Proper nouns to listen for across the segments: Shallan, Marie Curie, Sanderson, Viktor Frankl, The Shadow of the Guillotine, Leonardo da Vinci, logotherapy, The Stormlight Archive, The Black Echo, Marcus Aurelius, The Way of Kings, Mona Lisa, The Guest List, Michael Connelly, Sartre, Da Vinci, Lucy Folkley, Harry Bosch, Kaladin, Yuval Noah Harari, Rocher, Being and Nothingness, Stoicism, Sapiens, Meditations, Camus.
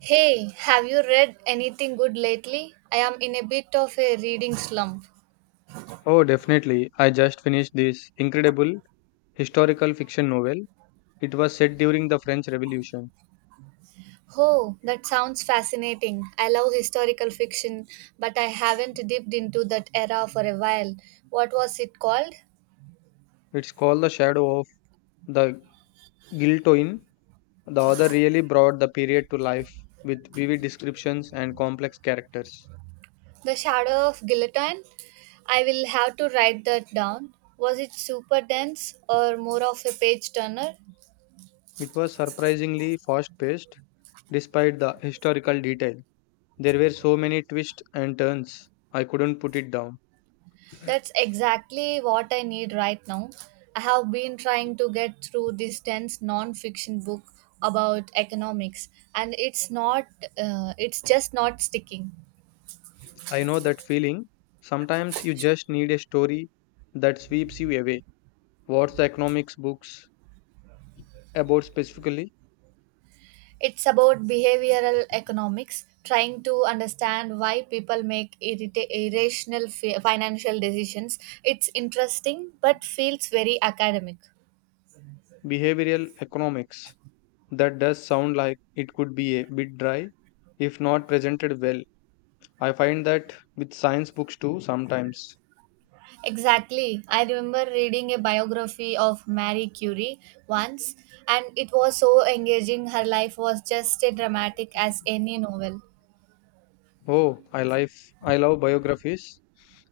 Hey, have you read anything good lately? I am in a bit of a reading slump. Oh, definitely. I just finished this incredible historical fiction novel. It was set during the French Revolution. Oh, that sounds fascinating. I love historical fiction, but I haven't dipped into that era for a while. What was it called? It's called The Shadow of the Guillotine. The author really brought the period to life with vivid descriptions and complex characters. The Shadow of Guillotine? I will have to write that down. Was it super dense or more of a page turner? It was surprisingly fast paced despite the historical detail. There were so many twists and turns. I couldn't put it down. That's exactly what I need right now. I have been trying to get through this dense non-fiction book about economics and it's not it's just not sticking. I know that feeling. Sometimes you just need a story that sweeps you away. What's the economics books? About specifically It's about behavioral economics, trying to understand why people make irrational financial decisions. It's interesting but feels very academic. behavioral economics. That does sound like it could be a bit dry if not presented well. I find that with science books too sometimes. Exactly. I remember reading a biography of Marie Curie once, and it was so engaging. Her life was just as dramatic as any novel. Oh, I love biographies.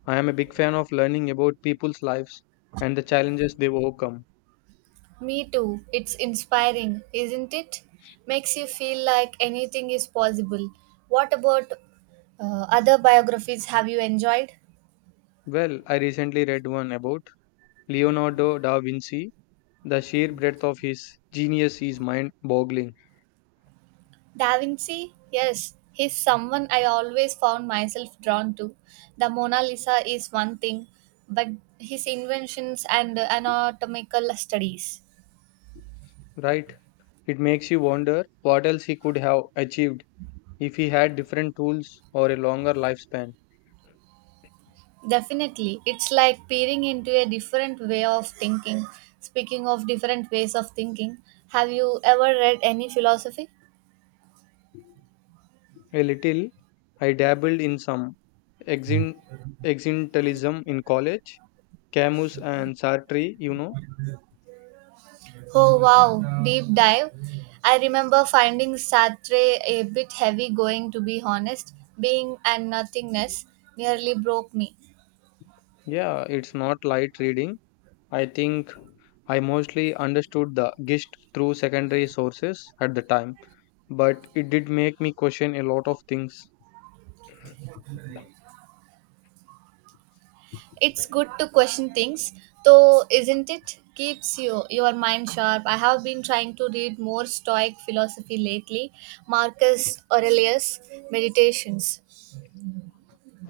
I am a big fan of learning about people's lives and the challenges they've overcome. Me too. It's inspiring, isn't it? Makes you feel like anything is possible. What about other biographies have you enjoyed? Well, I recently read one about Leonardo da Vinci. The sheer breadth of his genius is mind boggling, Da Vinci? Yes, he's someone I always found myself drawn to. The Mona Lisa is one thing, but his inventions and anatomical studies. right? It makes you wonder what else he could have achieved if he had different tools or a longer lifespan. Definitely, it's like peering into a different way of thinking. Speaking of different ways of thinking, have you ever read any philosophy? A little. I dabbled in some exin- existentialism in college, Camus and Sartre, you know. Oh wow, deep dive. I remember finding Sartre a bit heavy going to be honest. Being and nothingness nearly broke me. Yeah, it's not light reading. I think I mostly understood the gist through secondary sources at the time, but it did make me question a lot of things. It's good to question things, though, isn't it? Keeps your mind sharp. I have been trying to read more Stoic philosophy lately. Marcus Aurelius' Meditations.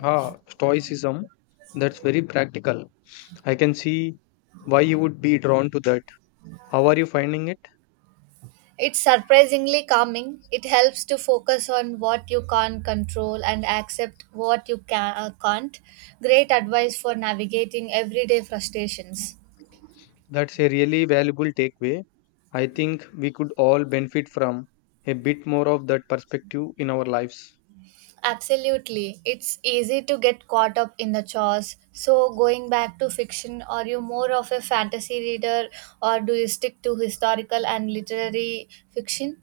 Ah, Stoicism, that's very practical. I can see why you would be drawn to that. How are you finding it? It's surprisingly calming. It helps to focus on what you can't control and accept what you can't. Great advice for navigating everyday frustrations. That's a really valuable takeaway. I think we could all benefit from a bit more of that perspective in our lives. Absolutely. It's easy to get caught up in the chores. So, going back to fiction, are you more of a fantasy reader or do you stick to historical and literary fiction?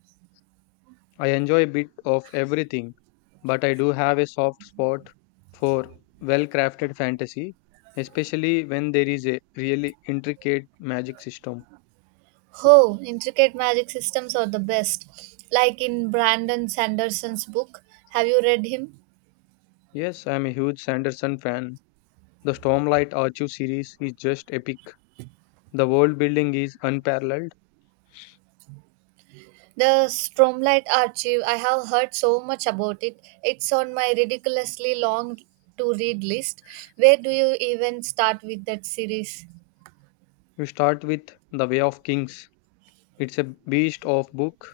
I enjoy a bit of everything, but I do have a soft spot for well crafted fantasy, especially when there is a really intricate magic system. Oh, intricate magic systems are the best. Like in Brandon Sanderson's book. Have you read him? Yes, I am a huge Sanderson fan. The Stormlight Archive series is just epic. The world building is unparalleled. The Stromlight Archive, I have heard so much about it. It's on my ridiculously long to read list. Where do you even start with that series? You start with The Way of Kings, it's a beast of book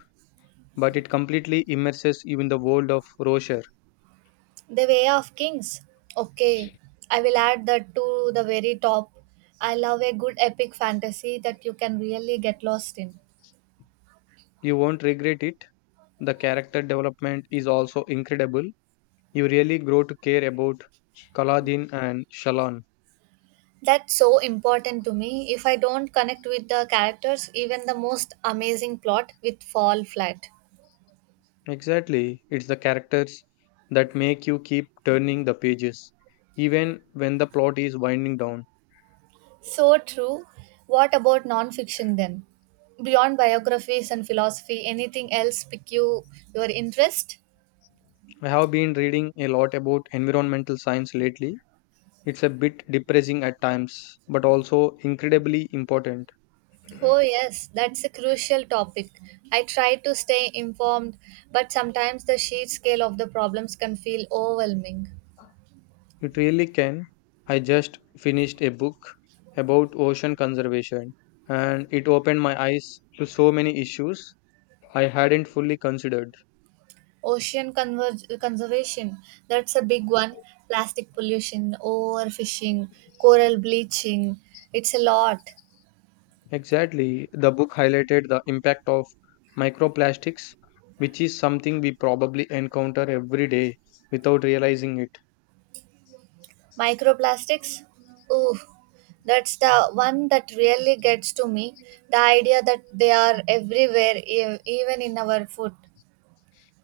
but it completely immerses you in the world of Rocher. The Way of Kings. Okay, I will add that to the very top. I love a good epic fantasy that you can really get lost in. You won't regret it. The character development is also incredible. You really grow to care about Kaladin and Shallan. That's so important to me. If I don't connect with the characters, even the most amazing plot will fall flat. Exactly, it's the characters that make you keep turning the pages, even when the plot is winding down. So true. What about non-fiction then? Beyond biographies and philosophy, anything else pique your interest? I have been reading a lot about environmental science lately. It's a bit depressing at times, but also incredibly important. Oh, yes, that's a crucial topic. I try to stay informed, but sometimes the sheer scale of the problems can feel overwhelming. It really can. I just finished a book about ocean conservation and it opened my eyes to so many issues I hadn't fully considered. Conservation, that's a big one. Plastic pollution, overfishing, coral bleaching, it's a lot. Exactly. The book highlighted the impact of microplastics, which is something we probably encounter every day without realizing it. Microplastics, ooh, that's the one that really gets to me. The idea that they are everywhere, even in our food.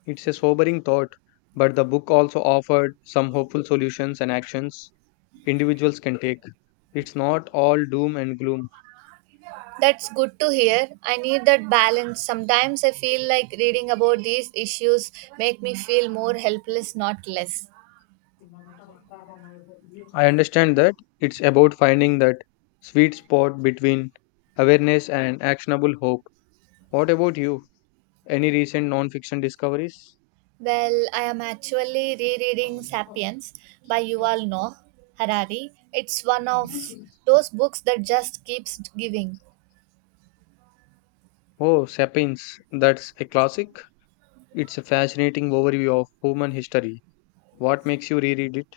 It's a sobering thought, but the book also offered some hopeful solutions and actions individuals can take. It's not all doom and gloom. That's good to hear. I need that balance. Sometimes I feel like reading about these issues make me feel more helpless, not less. I understand that it's about finding that sweet spot between awareness and actionable hope. What about you? Any recent non-fiction discoveries? Well, I am actually rereading Sapiens by Yuval Noah Harari. It's one of those books that just keeps giving. Oh, Sapiens, that's a classic. It's a fascinating overview of human history. What makes you reread it?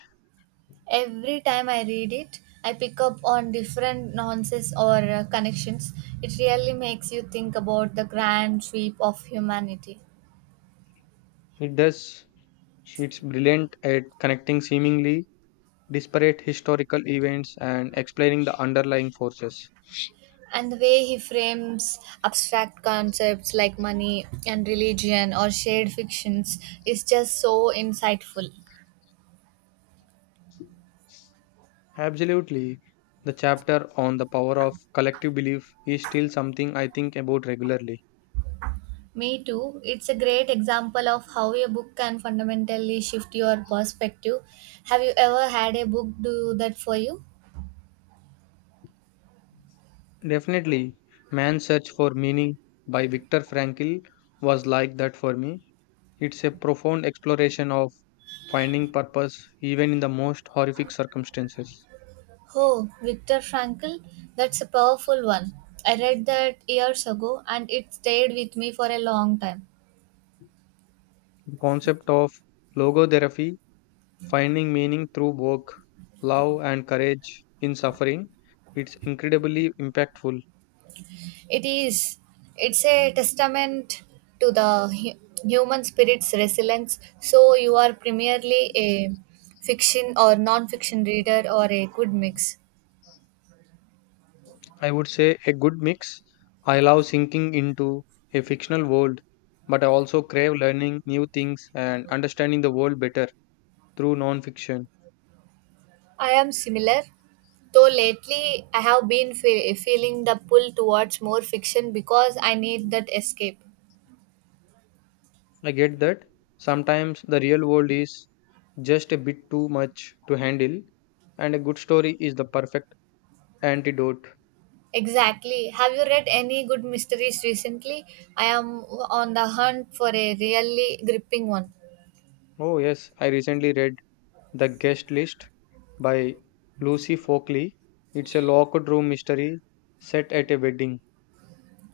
Every time I read it, I pick up on different nuances or connections. It really makes you think about the grand sweep of humanity. It does. It's brilliant at connecting seemingly disparate historical events and explaining the underlying forces. And the way he frames abstract concepts like money and religion or shared fictions is just so insightful. Absolutely. The chapter on the power of collective belief is still something I think about regularly. Me too. It's a great example of how a book can fundamentally shift your perspective. Have you ever had a book do that for you? Definitely, Man's Search for Meaning by Viktor Frankl was like that for me. It's a profound exploration of finding purpose even in the most horrific circumstances. Oh, Viktor Frankl, that's a powerful one. I read that years ago and it stayed with me for a long time. The concept of logotherapy, finding meaning through work, love, and courage in suffering, it's incredibly impactful. It is. It's a testament to the human spirit's resilience. So you are primarily a fiction or non-fiction reader or a good mix. I would say a good mix. I love sinking into a fictional world, but I also crave learning new things and understanding the world better through non-fiction. I am similar, though lately I have been feeling the pull towards more fiction because I need that escape. I get that sometimes the real world is just a bit too much to handle, and a good story is the perfect antidote. Exactly. Have you read any good mysteries recently? I am on the hunt for a really gripping one. Oh, yes, I recently read The Guest List by Lucy Folkley. It's a locked room mystery set at a wedding.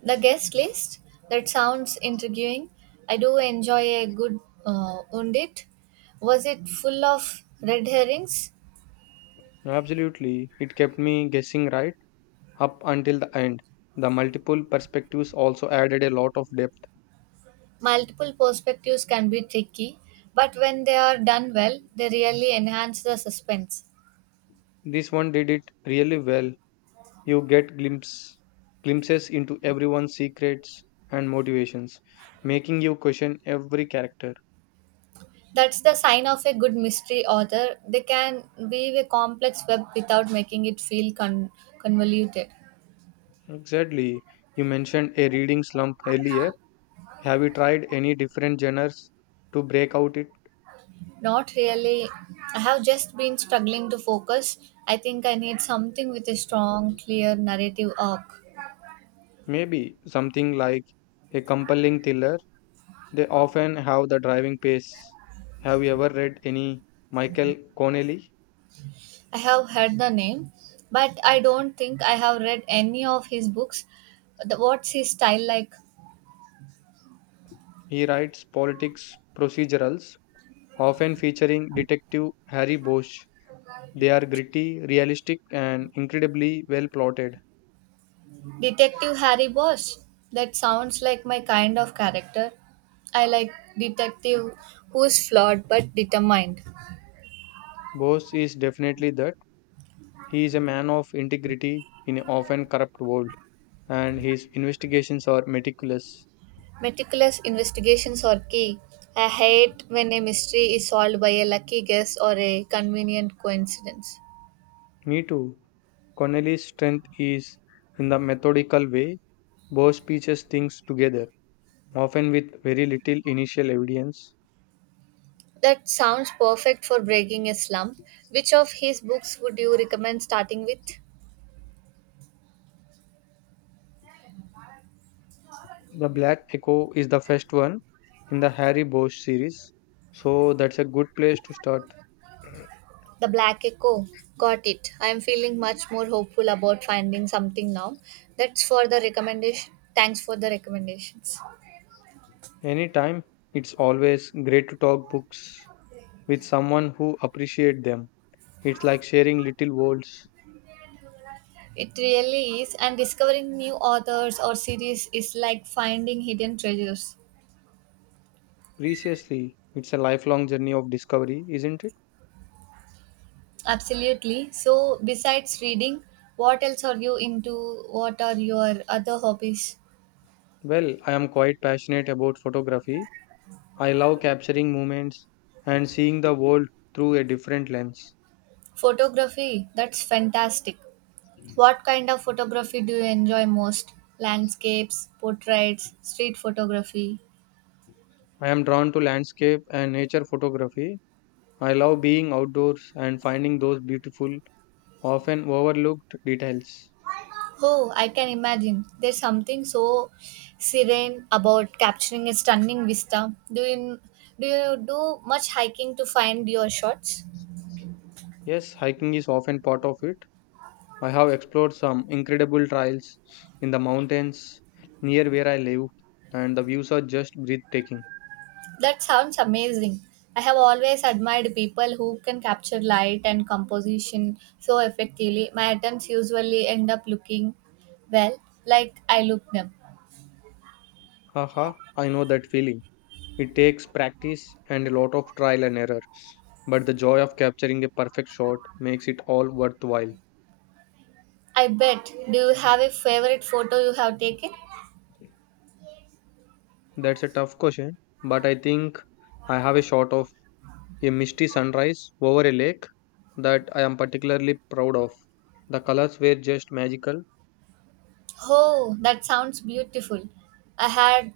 The guest list? That sounds intriguing. I do enjoy a good undit. Was it full of red herrings? Absolutely, it kept me guessing right up until the end. The multiple perspectives also added a lot of depth. Multiple perspectives can be tricky, but when they are done well, they really enhance the suspense. This one did it really well. You get glimpses into everyone's secrets and motivations, making you question every character. That's the sign of a good mystery author. They can weave a complex web without making it feel convoluted. Exactly. You mentioned a reading slump earlier. Have you tried any different genres to break out it? Not really. I have just been struggling to focus. I think I need something with a strong, clear narrative arc. Maybe something like a compelling thriller. They often have the driving pace. Have you ever read any Michael Connelly? I have heard the name, but I don't think I have read any of his books. What's his style like? He writes politics procedurals, often featuring Detective Harry Bosch. They are gritty, realistic, and incredibly well plotted. Detective Harry Bosch. That sounds like my kind of character. I like detective who's flawed but determined. Bose is definitely that. He is a man of integrity in an often corrupt world, and his investigations are meticulous. Meticulous investigations are key. I hate when a mystery is solved by a lucky guess or a convenient coincidence. Me too. Connelly's strength is in the methodical way Bose pieces things together, often with very little initial evidence. That sounds perfect for breaking a slump. Which of his books would you recommend starting with? The Black Echo is the first one in the Harry Bose series, so that's a good place to start. The Black Echo. Got it. I am feeling much more hopeful about finding something now. That's for the recommendation. Thanks for the recommendations. Anytime, it's always great to talk books with someone who appreciates them. It's like sharing little worlds. It really is, and discovering new authors or series is like finding hidden treasures. Preciously, it's a lifelong journey of discovery, isn't it? Absolutely. So, besides reading, what else are you into? What are your other hobbies? Well, I am quite passionate about photography. I love capturing moments and seeing the world through a different lens. Photography. That's fantastic. What kind of photography do you enjoy most? Landscapes, portraits, street photography. I am drawn to landscape and nature photography. I love being outdoors and finding those beautiful, often overlooked details. Oh, I can imagine. There's something so serene about capturing a stunning vista. Do you do you do much hiking to find your shots? Yes, hiking is often part of it. I have explored some incredible trails in the mountains near where I live, and the views are just breathtaking. That sounds amazing. I have always admired people who can capture light and composition so effectively. My attempts usually end up looking well, like I look them. Haha, I know that feeling. It takes practice and a lot of trial and error, but the joy of capturing a perfect shot makes it all worthwhile. I bet. Do you have a favorite photo you have taken? That's a tough question, but I think I have a shot of a misty sunrise over a lake that I am particularly proud of. The colors were just magical. Oh, that sounds beautiful. I had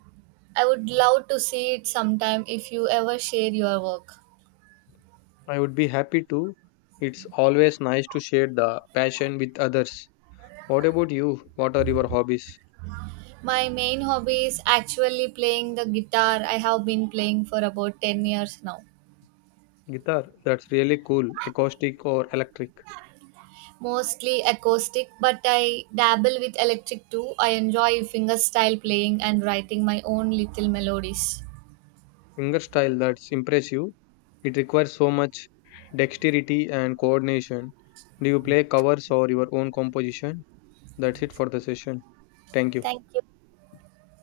I would love to see it sometime if you ever share your work. I would be happy to. It's always nice to share the passion with others. What about you? What are your hobbies? My main hobby is actually playing the guitar. I have been playing for about 10 years now. Guitar, that's really cool. Acoustic or electric? Mostly acoustic, but I dabble with electric too. I enjoy fingerstyle playing and writing my own little melodies. Finger style, that's impressive. It requires so much dexterity and coordination. Do you play covers or your own composition? That's it for the session. Thank you. Thank you.